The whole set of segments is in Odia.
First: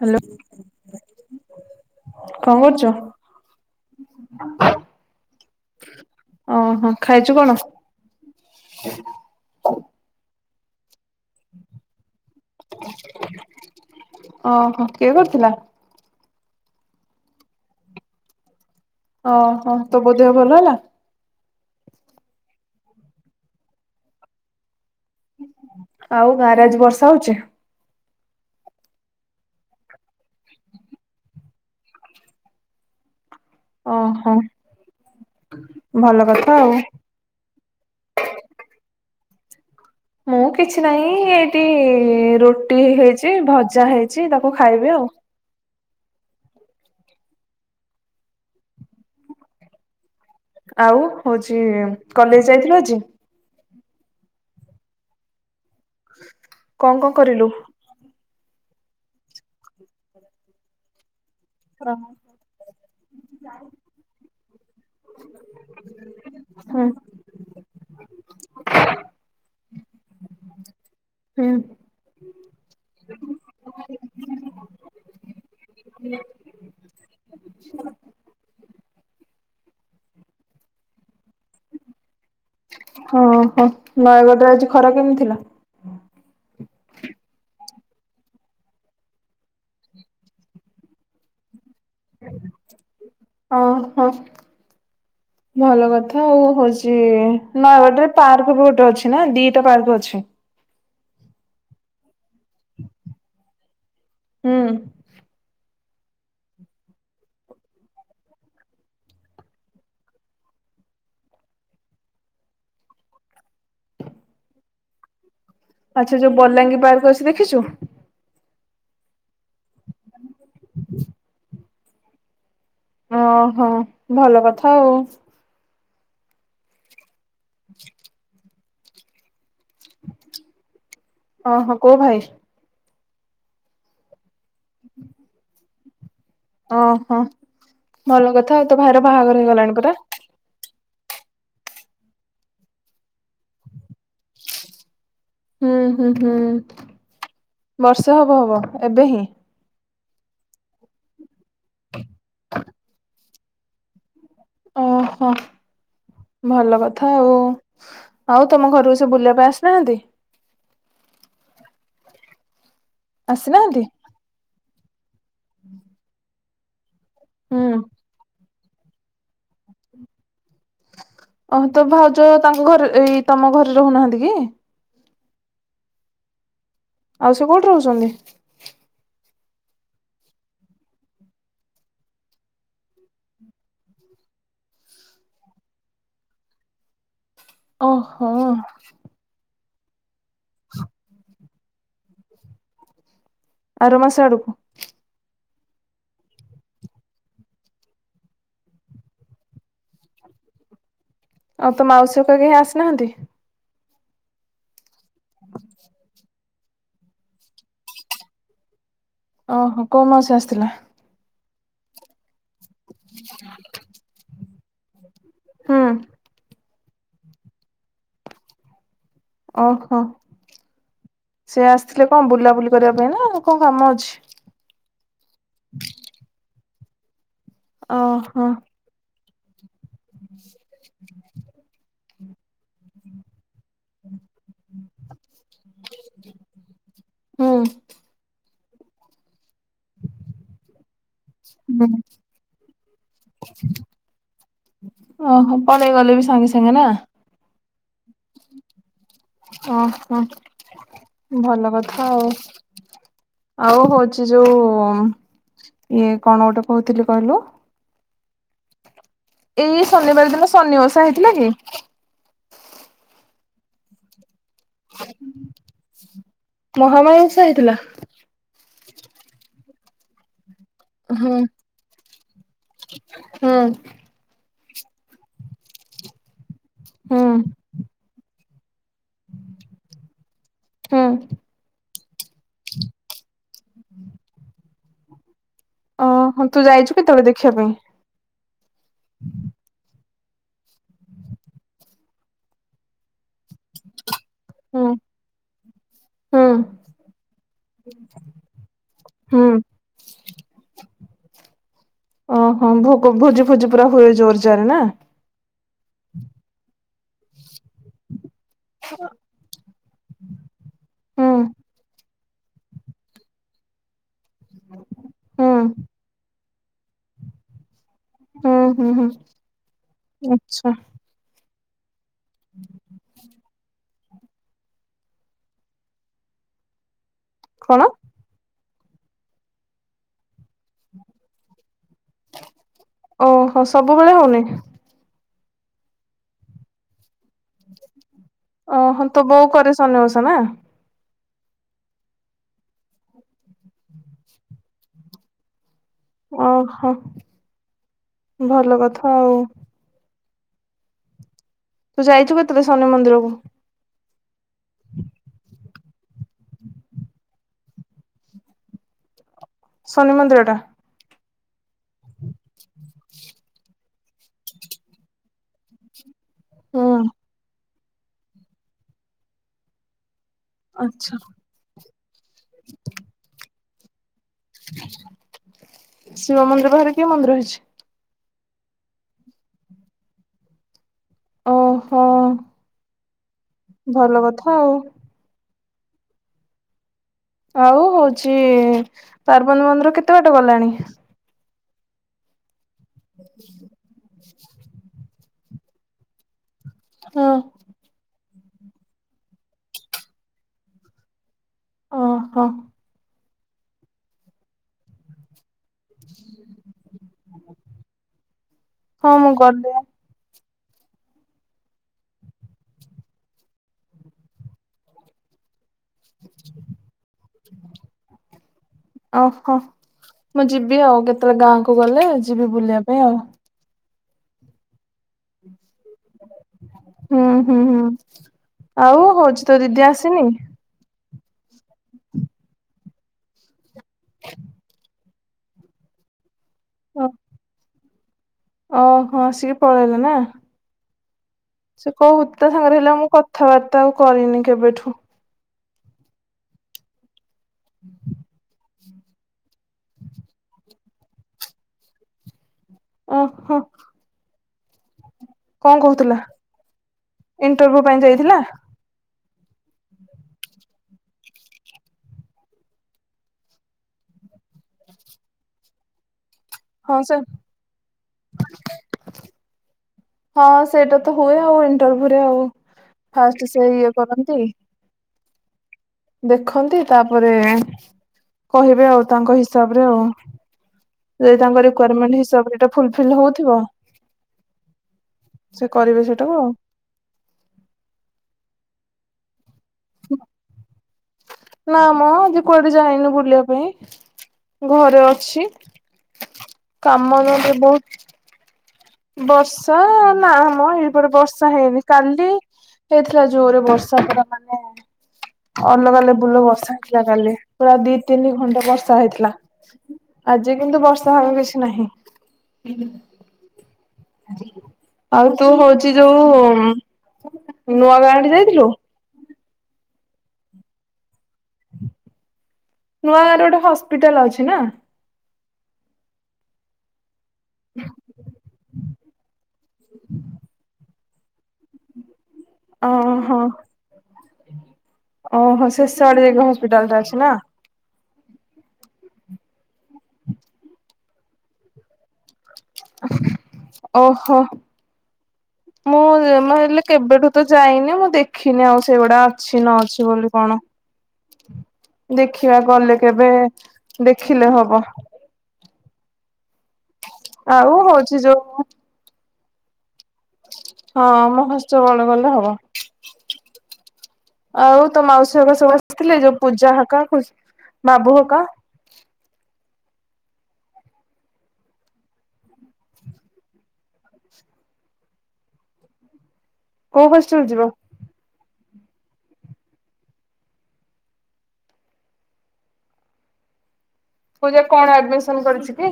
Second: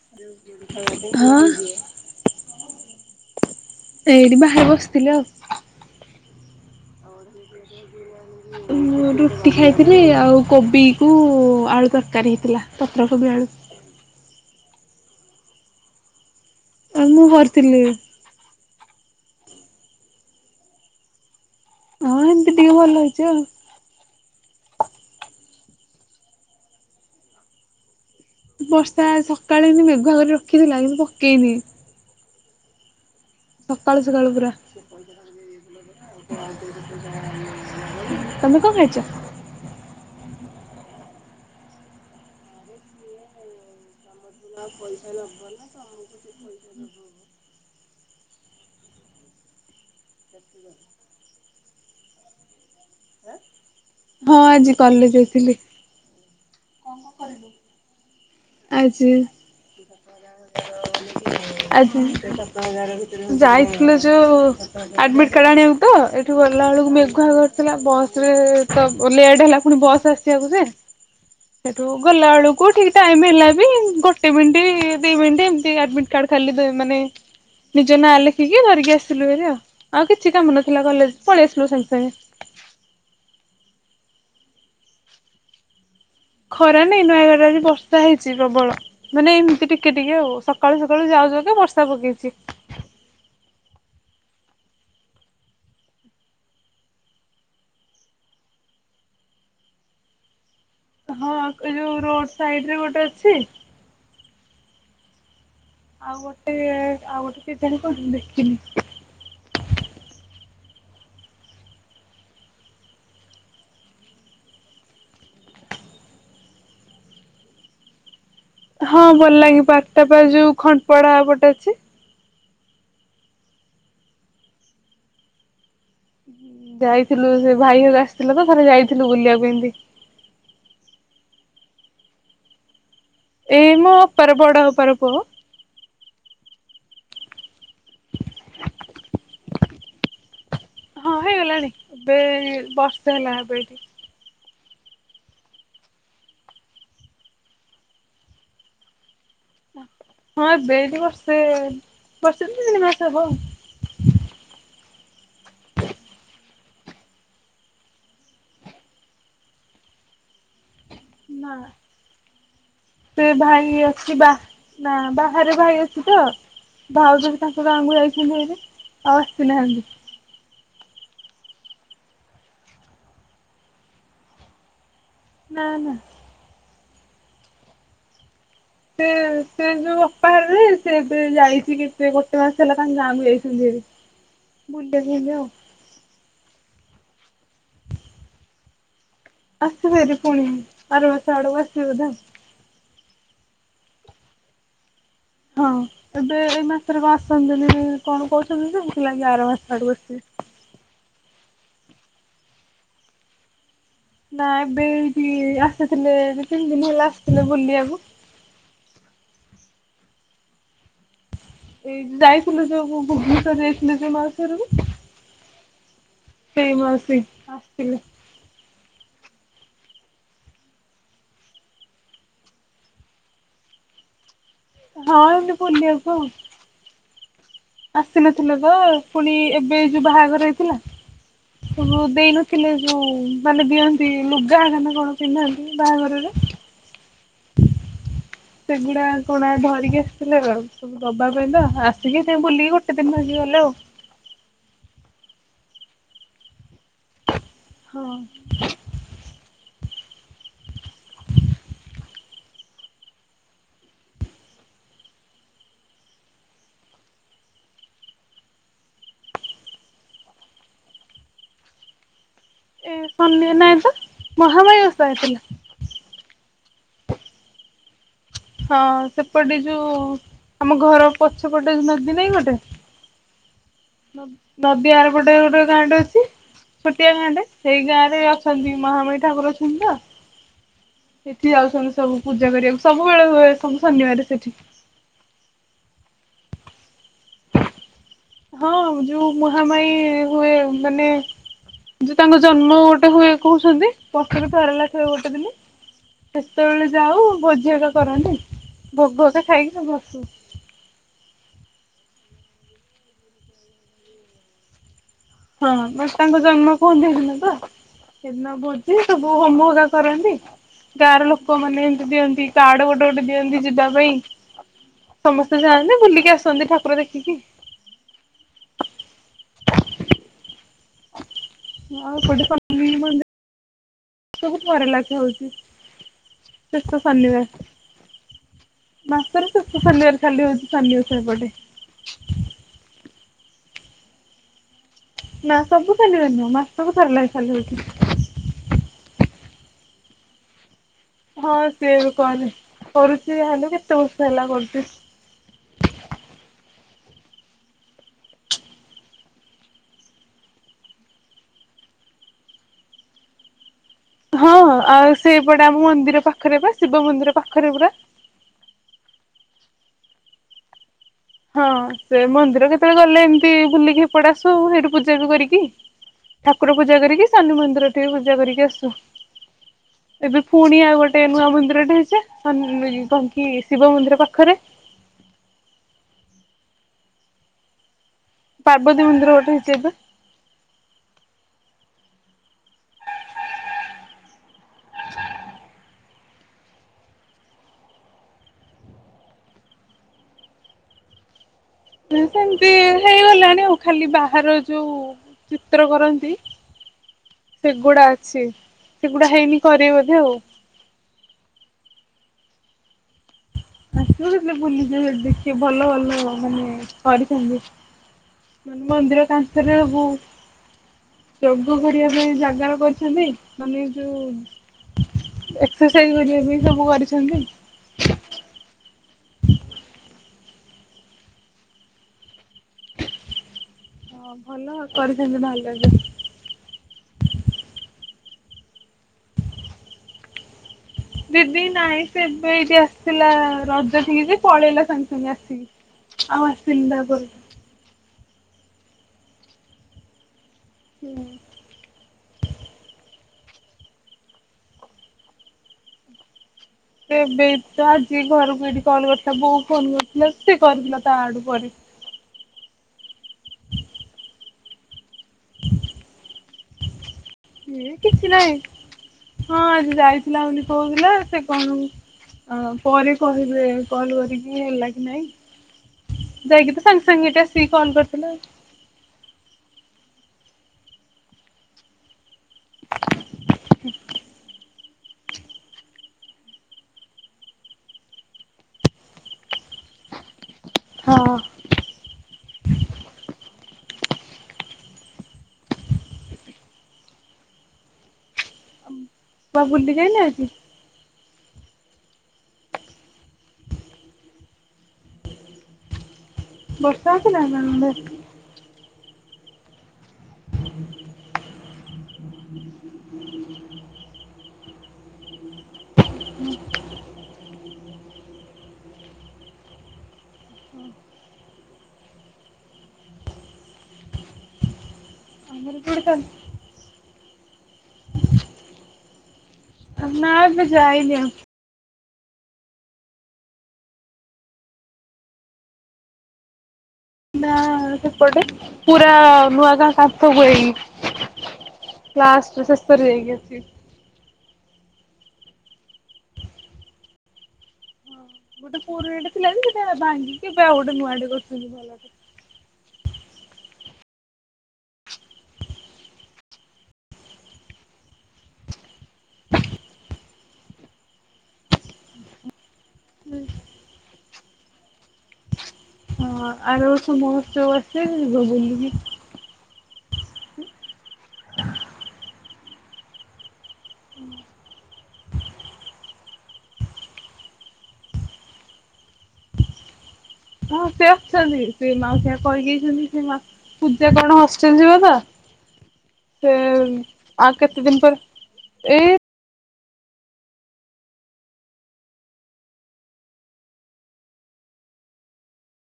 ହ୍ୟାଲୋ ହଁ। କଣ କରୁଛ? ଏଇଠି ବାହାରେ ବସିଥିଲି ଆଉ। ଓହୋଃ ଖାଇଛୁ କଣ? ହଁ ରୁଟି ଖାଇଥିଲି ଆଉ କୋବି କୁ ଆଳୁ ତରକାରୀ ହେଇଥିଲା, ପତ୍ରକୋବି ଆଳୁ। ଓହୋଃ କିଏ କରିଥିଲା? [unintelligible] ମୁଁ କରିଥିଲି। ଓହୋଃ। ତୋ ବୋଉ ଦେହ ଭଲ ହେଲା? ହଁ ଏମିତି ଟିକେ ଭଲ ହେଇଛି ଆଉ। ଆଉ ଗାଁ ରେ ଆଜି ବର୍ଷା ହେଉଛି? ବର୍ଷା ଆଜି ସକାଳେ ଏମିତି ମେଘୁଆ କରି ରଖିଥିଲା କିନ୍ତୁ ପକେଇନି। ସକାଳୁ ସକାଳୁ ଓହୋ ପୁରା ଭଲ କଥା ଆଉ। ତମେ କଣ ଖାଇଛ? ମୁଁ କିଛି ନାହିଁ, ଏଇଠି ରୁଟି ହେଇଚି, ଭଜା ହେଇଚି [inaudible] ଆଉ ହଉଛି କଲେଜ ଯାଇଥିଲୁ ଆଜି? ହଁ ଆଜି କଲେଜ ଯାଇଥିଲି। କଣ କଣ କରିଲୁ? ଆଜି ଆଜି ଯାଇଥିଲୁ ଯୋଉ ଆଡମିଟ୍ କାର୍ଡ ଆଣିବାକୁ ତ, ଏଠୁ ଗଲା ହୁଁ ବେଳକୁ ମେଘୁଆ କରି ଆସିଲା ବସ ରେ ତ ଲେଟ୍ ହେଲା ପୁଣି ବସ ଆ ଆସିବାକୁ ଯେ ହୁଁ ସେଠୁ ଗଲା ବେଳକୁ ଠିକ ଟାଇମ ହେଲେ ବି ଗୋଟେ ମିନିଟ ଦି ମିନିଟ ଆଡମିଟ କାର୍ଡ ଖାଲି ଦେବେ ମାନେ ନିଜ ନାଁ ଲେଖିକି ଧରିକି ଆସିଲୁ ହେରି ଆଉ ଆଉ କିଛି କାମ ନଥିଲା କଲେଜ ପଳେଇ ଆସିଲୁ ସାଙ୍ଗେ ସାଙ୍ଗେ। ଓହୋ ନୟାଗଡ଼ରେ ଆଜି ଖରା କେମିତି ଥିଲା? ଖରା ନାଇଁ ନୟାଗଡ଼ରେ ଆଜି ବର୍ଷା ହେଇଛି ପ୍ରବଳ। ମାନେ ଏମିତି ଟିକେ ଟିକେ ଆଉ ସକାଳୁ ସକାଳୁ ଯାଉ ଯାଉକା ବର୍ଷା ପକେଇଛି। ଓ ହୋ। [inaudible] ଭଲ କଥା ଆଉ ହଉଛି ନୟାଗଡ଼ରେ ପାର୍କ ବହୁତ ଅଛି ନା ଦିଟା ପାର୍କ ଅଛି। ହଁ ସେ ଯୋଉ ରୋଡ ସାଇଡରେ ଗୋଟେ ଅଛି। ହୁଁ। ଆଉ ଗୋଟେ ଆଉ ଗୋଟେ କେଜାଣି କୋଉଠି ମୁଁ ଦେଖିନି। ଆଚ୍ଛା ଯୋଉ ବଲାଙ୍ଗୀ ପାର୍କ ଅଛି ଦେଖିଛୁ। ହଁ ବଲାଙ୍ଗୀ ପାର୍କ ଟା ପା ଯୋଉ ଖନପଡାପଟେ ଅଛି। ଓହୋ ଭଲ କଥା ଆଉ। ଯାଇଥିଲୁ ସେ ଭାଇ ହଇକା ଆସିଥିଲେ ତ ଥରେ ଯାଇଥିଲୁ ବୁଲିବାକୁ ଏମିତି। ଓ ହୋ କୋଉ ଭାଇ? ଏଇ ମୋ ଅପାର ବଡ ଅପାର ପୁଅ। ଓହୋ ଭଲ କଥା ଆଉ ତୋ ଭାଇର ବାହାଘର ହେଇଗଲାଣି ପରା। ହଁ ହେଇଗଲାଣି ଏବେ ବର୍ଷେ ହେଲା ଏବେ ଏଠି। ହୁଁ ହୁଁ ହୁଁ ବର୍ଷେ ହବ ହବ ଏବେ ହିଁ। ହଁ ଏବେ ଏଇଠି ବର୍ଷେ ବର୍ଷେ ଧେଢ଼ ମାସ ହବ। ଓହୋ। ଭଲ କଥା ଆଉ ଆଉ ତମ ଘରକୁ ସେ ବୁଲିବା ପାଇଁ ଆସୁନାହାନ୍ତି। ନା। ସେ ଭାଇ ଆସିନାହାନ୍ତି? ଅଛି ବା ନା ବାହାରେ ଭାଇ ଅଛି ତ। ଭାଉଜ ବି ତାଙ୍କ ହୁଁ ଗାଁକୁ ଯାଇଛନ୍ତି ଏବେ ଆଉ ଆସିନାହାନ୍ତି। ଓହୋ ତୋ ଭାଉଜ ତାଙ୍କ ଘରେ ଏଇ ତମ ଘରେ ରହୁନାହାନ୍ତି କି? ନା ନା। ଆଉ ସେ କୋଉଠି ରହୁଛନ୍ତି? ସେ ସେ ଯୋଉ ଅପାହାରରେ ସେ ଏବେ ଯାଇଛି କେତେ ଗୋଟେ ମାସ ହେଲା ତାଙ୍କ ଗାଁକୁ ଯାଇଛନ୍ତିି ହାରି। ବୁଲେ ଝୁଲେ ଆଉ। ଓହୋ। ଆସିବେ ଏବେ ପୁଣି ଆର ମାସ ଆଡକୁ ଆସିବେ ବୋଧେ। ଆର ମାସ ଆଡକୁ। ହଁ ଏବେ ଏଇ ମାସରେ କଣ ଆସନ୍ତିନି କଣ କହୁଛନ୍ତି ସବୁ ସେ ଯାଇକି ଆର ମାସ ଆଡକୁ ଆସିିବେ। ଆଉ ତ ମାଉସୀ ଘଟିକା କେହି ଆସିନାହାନ୍ତି। ନା ଏବେ ଏଇଠି ଆସିଥିଲେ ଦି ତିନି ଦିନ ହେଲା ଆସିଥିଲେ ବୁଲିବାକୁ। ଓହୋ କୋଉ ମାଉସୀ ଆସିଥିଲା? ଏଇ ଯାଇଥିଲୁ ଯୋଉ ଭୁ ଭୁବନେଶ୍ୱର ଯାଇଥିଲୁ ଯୋଉ ମାଉସୀ ଘରକୁ। ହୁଁ ସେଇ ମାଉସି ଆସିଥିଲେ। ଓହୋ ସେ ଆସିଥିଲେ କଣ ବୁଲାବୁଲି କରିବା ପାଇଁ ନା କଣ କାମ ଅଛି? ହଁ ଏମିତି ବୁଲିବାକୁ ଆଉ। ଓହୋ ଆସିନଥିଲ ତ ପୁଣି ଏବେ ଯୋଉ ବାହାଘର ହେଇଥିଲା ସବୁ ଦେଇନଥିଲା। ଥିଲେ ଯେଉଁ ମାନେ ଦିଅନ୍ତି ଲୁଗା ହେଗାନ କ ଣ ପିନ୍ଧନ୍ତି ବାହାଘରରେ। ହୁଁ। ସେଗୁଡା କଣ ଧରିକି ଆସିଥିଲେ ଆଉ। ସବୁ ଦବା ପାଇଁ ତ ହୁଁ। ଆସିକି ସେଇ ବୁଲିକି ଗୋଟେ ଦିନ ହେଇକି ଗଲେ ଆଉ। ଓହୋ ପଳେଇ ଗଲେ ବି ସାଙ୍ଗେ ସାଙ୍ଗେ ନା। ହଁ। ଓହୋ ଭଲ କଥା ଆଉ। ଆଉ ହଉଚି ଯୋଉ ଇଏ କଣ ଗୋଟେ କହୁଥିଲି କହିଲ? ଏଇ ଶନିବାର ଦିନ ଶନି ଓଷା ହେଇଥିଲା କି? ଏ ଶନି ନାଇଁ ତ ମହାମାୟି ଓସା ହେଇଥିଲା। ମହାମାୟୀ ଓଷା ହେଇଥିଲା। ହଁ ସେପଟେ ଯୋଉ ଆମ ଘର ହଁ ପଛପଟେ ନଦୀ ନାଇଁ ଗୋଟେ? ହଁ। ନଦ ନଦୀଆର ପଟେ ଗୋଟେ ଗାଁ ଅଛି ଛୋଟିଆ ହୁଁ ଗାଁ ଟେ ସେଇ ଗାଁ ରେ ଅଛ ଅଛନ୍ତି ମହାମୟୀ ଠାକୁର ଅଛନ୍ତି ତ ହୁଁ ସେଠି ଯାଉଛନ୍ତି ସବୁ ପୂଜା କରିବାକୁ ସବୁ ସବୁବେଳେ ହୁଏ ସବୁ ଶନିବାରେ ସେଠି। ଓ ହଁ ତୁ ଯାଇଛୁ କେତେବେଳେ ଦେଖିବା ପାଇଁ? ହଁ ଯୋଉ ମହାମାୟି ହୁଏ ମାନେ ଯେ ତାଙ୍କ ଜନ୍ମ ଗୋଟେ ହୁଏ କହୁଛନ୍ତି। ପଖେରୁ ପାରା ହୁଁ। ଲାଖେ ଗୋଟେ ଦିନି। ହୁଁ ସେତେବେଳେ ଯାଉ ଭୋଜିଆକା କରନ୍ତି ଭୋଗକା ହୁଁ ଖାଇକି ସବୁ ଆସୁ। ଓହୋ ଭୋଗ ଭୋଜି ଫୋଜି ପୁରା ହୁଏ ଜୋର ଜାରେ ନାଁ? ହଁ ମାସ ତାଙ୍କ ଜନ୍ମ କୁହନ୍ତି ସେ ଦିନ ତ ସେଦିନ ଭୋଜି ସବୁ। ଆଉ ହୋମ ହଗା କରନ୍ତି। ଗାଁ ର ହୁଁ। ଲୋକ ମାନେ ଏମତି ଦିଅନ୍ତି କାର୍ଡ ଗୋଟେ ଗୋଟେ ଦିଅନ୍ତି ଯିବା ପାଇଁ। ହୁଁ ସମସ୍ତେ ଯାଆନ୍ତି ବୁଲିକି ଆସନ୍ତି ଠାକୁର ଦେଖିକି। ହୁଁ ହୁଁ ହୁଁ ଆଚ୍ଛା। ଆଉ [unintelligible] ସବୁ ଥରେ ଲାଖେ ହଉଚି ଶେଷ ସନିବାର। କଣ? ମାସର ଶେଷ ଶନିବାର ଖାଲି ହଉଚି ସନିି ଓଷା ପଡେ। ଓହୋ ସବୁବେଳେ ହଉନି? ନାଁ ସବୁ ଶନିବାରେ ନୁହଁ ମାସକୁ ଥରେ ଲାଖେ ଖାଲି ହଉଛି। ଓହୋ ତୋ ବୋଉ କରେ ସନିଓଷା ନାଁ? ହଁ ସିଏ ବି କରେ କରୁଛି ଯାହେଲେ କେତେ ବର୍ଷ ହେଲା କରୁଛି। ଓହୋ ଭଲ କଥା ଆଉ। ତୁ ଯାଇଛୁ କେତେବେଳେ ଶନି ମନ୍ଦିରକୁ? ହଁ ଆଉ ସେଇପଟେ ଆମ ମନ୍ଦିର ପାଖରେ ପା ଶିବ ମନ୍ଦିର ପାଖରେ ପୁରା। ଶନି ମନ୍ଦିର ଟା। ହଁ ସେ ମନ୍ଦିର କେତେବେଳେ ଗଲେ ଏମିତି ବୁଲିକି ହେପଡା ଆସୁ ସେଠି ପୂଜା ବି କରିକି। ଠାକୁର ପୂଜା ହୁଁ କରିକି ସାନି ମନ୍ଦିର ଠି ପୂଜା କରିକି ଆସୁ। ଏବେ ପୁଣି ଆଉ ଆଚ୍ଛା ଗୋଟେ ନୂଆ ମନ୍ଦିର ଟେ ହେଇଛି ଶନ ଇ କଣ କି ଶିବ ମନ୍ଦିର ପାଖରେ। ଶିବ ମନ୍ଦିର ପାଖରେ କି ମନ୍ଦିର ହେଇଛି? ପାର୍ବତୀ ମନ୍ଦିର ଗୋଟେ ହେଇଛି ଏବେ। ଓହୋ। ଭଲ କଥା ଆଉ। ଆଉ ହଉଛି ପାର୍ବତୀ ମନ୍ଦିର କେତେ ବାଟେ ଗଲାଣି? ଉଁ ସେମିତି ହେଇଗଲାଣି ଆଉ ଖାଲି ବାହାର ଯୋଉ ଚିତ୍ର କରନ୍ତି। ହଁ। ସେଗୁଡା ଅଛି ସେଗୁଡା ହେଇନି କରିବେ ବୋଧେ ଆଉ। ଓହୋ। ଆସିବୁ ହେଲେ ବୁଲିକି ହିଆଡେ ଦେଖି ଭଲ ଭଲ ମାନେ କରିଛନ୍ତି। ମାନେ ହଁ ମନ୍ଦିର ମୁଁ ଗଲେ କାନ୍ଥରେ ବହୁତ ଯୋଗ କରିବା ପାଇଁ ଜାଗା କରିଛନ୍ତି ମାନେ ଯୋଉ ଏଶ୍ ରୋଷେଇ କରିବା ପାଇଁ ସବୁ କରିଛନ୍ତି। ଓ ହଁ ମୁଁ ଯିବି ଆଉ କେତେବେଳେ ଗାଁକୁ ଗଲେ ଯିବି ବୁଲିବା ପାଇଁ ଆଉ ହଁ ଭଲ କରିଥାଛନ୍ତି ତାହେଲେ ହୁଁ ହୁଁ ହୁଁ ଆଉ ହଉଛିତୋ ଦିଦି ଆସିନି ଦିଦି ନାଇଁ ସେ ଏବେ ଏଇଠି ଆସିଥିଲା ରଜ ଥିକି ଯେ ପଳେଇଲା ସାଙ୍ଗେ ସାଙ୍ଗେ ଆସିକି ଆଉ ଆସିନି ତାପରେ ଅ ହ ଆସିକି ପଳେଇଲେ ନା ହୁଁ, ସେ କହୁ ତାସାଙ୍ଗରେ ହେଲା ମୁଁ କଥାବାର୍ତ୍ତା ଆଉ କରିନି କେବେଠୁ ଏବେତ ଆଜି ଘରକୁ ଏଠି କଲ କରିଥିଲା ବୋଉ ଫୋନ କରିଥିଲା ସେକରିଥିଲା ତାଆଡୁ ପରେ ଓ ହଁ କଣ କହୁଥିଲା? ଇଣ୍ଟରଭ୍ୟୁ ଏ ପାଇଁ କିଛି ଯାଇଥିଲା? ନାହିଁ ହଁ ଆଜି ଯାଇଥିଲା ବୋଲି କୋଉଥିଲା ସେ କଣ? ଅ ପରେ କହିବେ କଲ କରିକି ହେଲାକି ନାଇଁ ଯାଇକିତ ହଁ ସାଙ୍ଗେ ସେ ସାଙ୍ଗେ ଏଟା ଆସିକି କଲ କରିଥିଲା। ହଁ ସେଇଟାତ ହୁଏ ଆଉ ଇଣ୍ଟରଭ୍ୟୁରେ ଆଉ ଫାଷ୍ଟ ସେ ଇଏ କରନ୍ତି। ଦେଖନ୍ତି ତାପରେ କହିବେ ଆଉ ତାଙ୍କ ହିସାବରେ ଆଉ ହଁ ସେ ତାଙ୍କ ରିକ୍ୱାରମେଣ୍ଟ ହିସାବରେ ଜଦି ଫୁଲଫିଲ ହଉଥିବ ସେ କରିବେ ସେଟାକୁ ଆଉ କୁଆଡେ ବୁଲି ଯାଇନାହାଁନ୍ତି। ନା ମ ଆଜି କୁଆଡେ ଯାଇନୁ ବୁଲିବା ପାଇଁ ଘରେ ଅଛି। ବର୍ଷା କାମ ହଉଥିଲା ଘରେ ନା ବହୁତ ଆମର ବର୍ଷା ନାମ ଏଇପଟେ ବର୍ଷା ହେଇନି କାଲି ହେଇଥିଲା ଯୋରେ ବର୍ଷା। ଅଲଗା ଲେବୁଲ ବର୍ଷା ହେଇଥିଲା କାଲି ପୁରା ଦି ତିନିଘଣ୍ଟା ବର୍ଷା ହେଇଥିଲା। ଆଜି କିନ୍ତୁ ବର୍ଷା ବେସିନାହିଁ। ଆଉ ତୁ ହଉଚି ଏପଟେ ଯୋଉ ନୂଆ ଗାଁ ଆଡେ ଯାଇଥିଲୁ। ତ ନା ଏବେ ଯାଇନି ଆଉ। ନୂଆ ଗାଁରେ ଗୋଟେ ହସ୍ପିଟାଲ ଅଛି ନା ନା ସେପଟେ ପୁରା ନୂଆଗାଁ କାଥ ହେଇକି ଲାଷ୍ଟ ଶେସ ରେ ଯାଇକି ଓହୋ ଅଛି ଓହୋ ଶେଷ ଆଡେ ଯାଏକି ହସ୍ପିଟାଲଟା ଅଛିନା ଗୋଟେ ପୁରୁଣାଟେଥିଲା ଯେ ସେଟା ଭାଙ୍ଗି ଏବେ ଆଉ ଗୋଟେ ନୂଆ ଟେ କରୁଛନ୍ତି ଭଲ ଓହୋ, ମୁଁ ହେଲେ କେବେଠୁତ ଯାଇନି ମୁଁଦେଖିନି ଆଉ ସେଇଗୁଡା ଅଛି ନଅଛି ବୋଲି କଣ? ଦେଖିବା ଗଲେ କେବେ ଦେଖିଲେ ହବ ହଁ ଆର ବର୍ଷ ଆଉ ମହୋତ୍ସବ ହଉଛି ଆସିବେ ଯିବ ଯୋଉ ବୁଲିକି ହଁ ମହୋତ୍ସବ ଗଲେ ହବ ଆଉ ତ ମାଉସୀ ହେରିକା ସବୁ ଆସିଥିଲେ ଯୋଉ ପୂଜା ହକା ଖ ବାବୁ ହକା ହଁ ସେ ଅଛନ୍ତି ସେ ମାଉସି କହିଦେଇଛନ୍ତି ସେ ମା ପୂଜା କଣ ହଷ୍ଟେଲ ଯିବ ତ ସେ କୋଉ ହଷ୍ଟେଲ ଆ ଯିବ କେତେ ଦିନପରେ ଏ ପୂଜା କଣ ଆଡମିସନ କରିଛିକି?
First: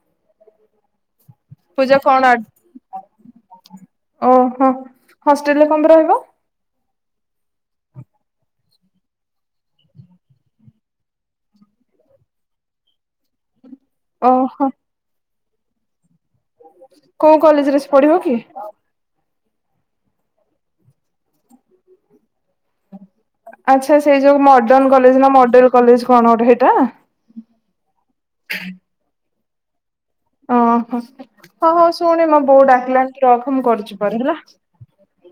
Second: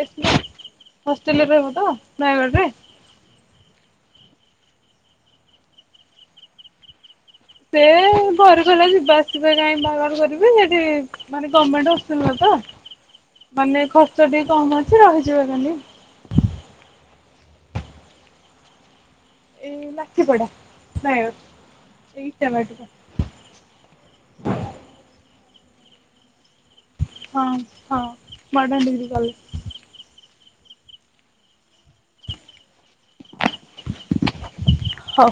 ହଷ୍ଟେଲରେ ରହିବ ତ ପୂଜା କଣ ଆଡ୍ ନୟାଗଡ଼ରେ ଓହୋ ହଷ୍ଟେଲରେ କମପାଇଁ ରହିବ? ସେ, ଘରେ କଲା ଯିବା ଆସିବା କାଇ ବାର ବାର କରିବି ସେଠି ମାନେ ଗାମେଣ୍ଡ ହଷ୍ଟେଲ ତ ମାନେ ଖର୍ଚ୍ଚ ଟିକେ ଓହୋ। କମ ଅଛି ରହିଯିବା କାଲି। କୋଉ କଲେଜରେ ସେ ପଢ଼ିବ କି? ଏ ଲାଠି ପଡା ନାଇ ଏଇ ଇଚ୍ଛା ବାଟ ଆଚ୍ଛା ସେଇ ଯୋଉ ମଡର୍ଣ କଲେଜ ନା ମଡେଲ କଲେଜ କଣ ଗୋଟେ ହେଇଟା? ହଁ ହଁ ମାଡନ [inaudible] କଲେଜେ? ଓହୋ ହଁ ହଁ ଶୁଣି ମଁ ବୋଉ ଡାକିଲାଣି ରଖମ କରୁଛି ପରେ ହେଲା। ହଉ।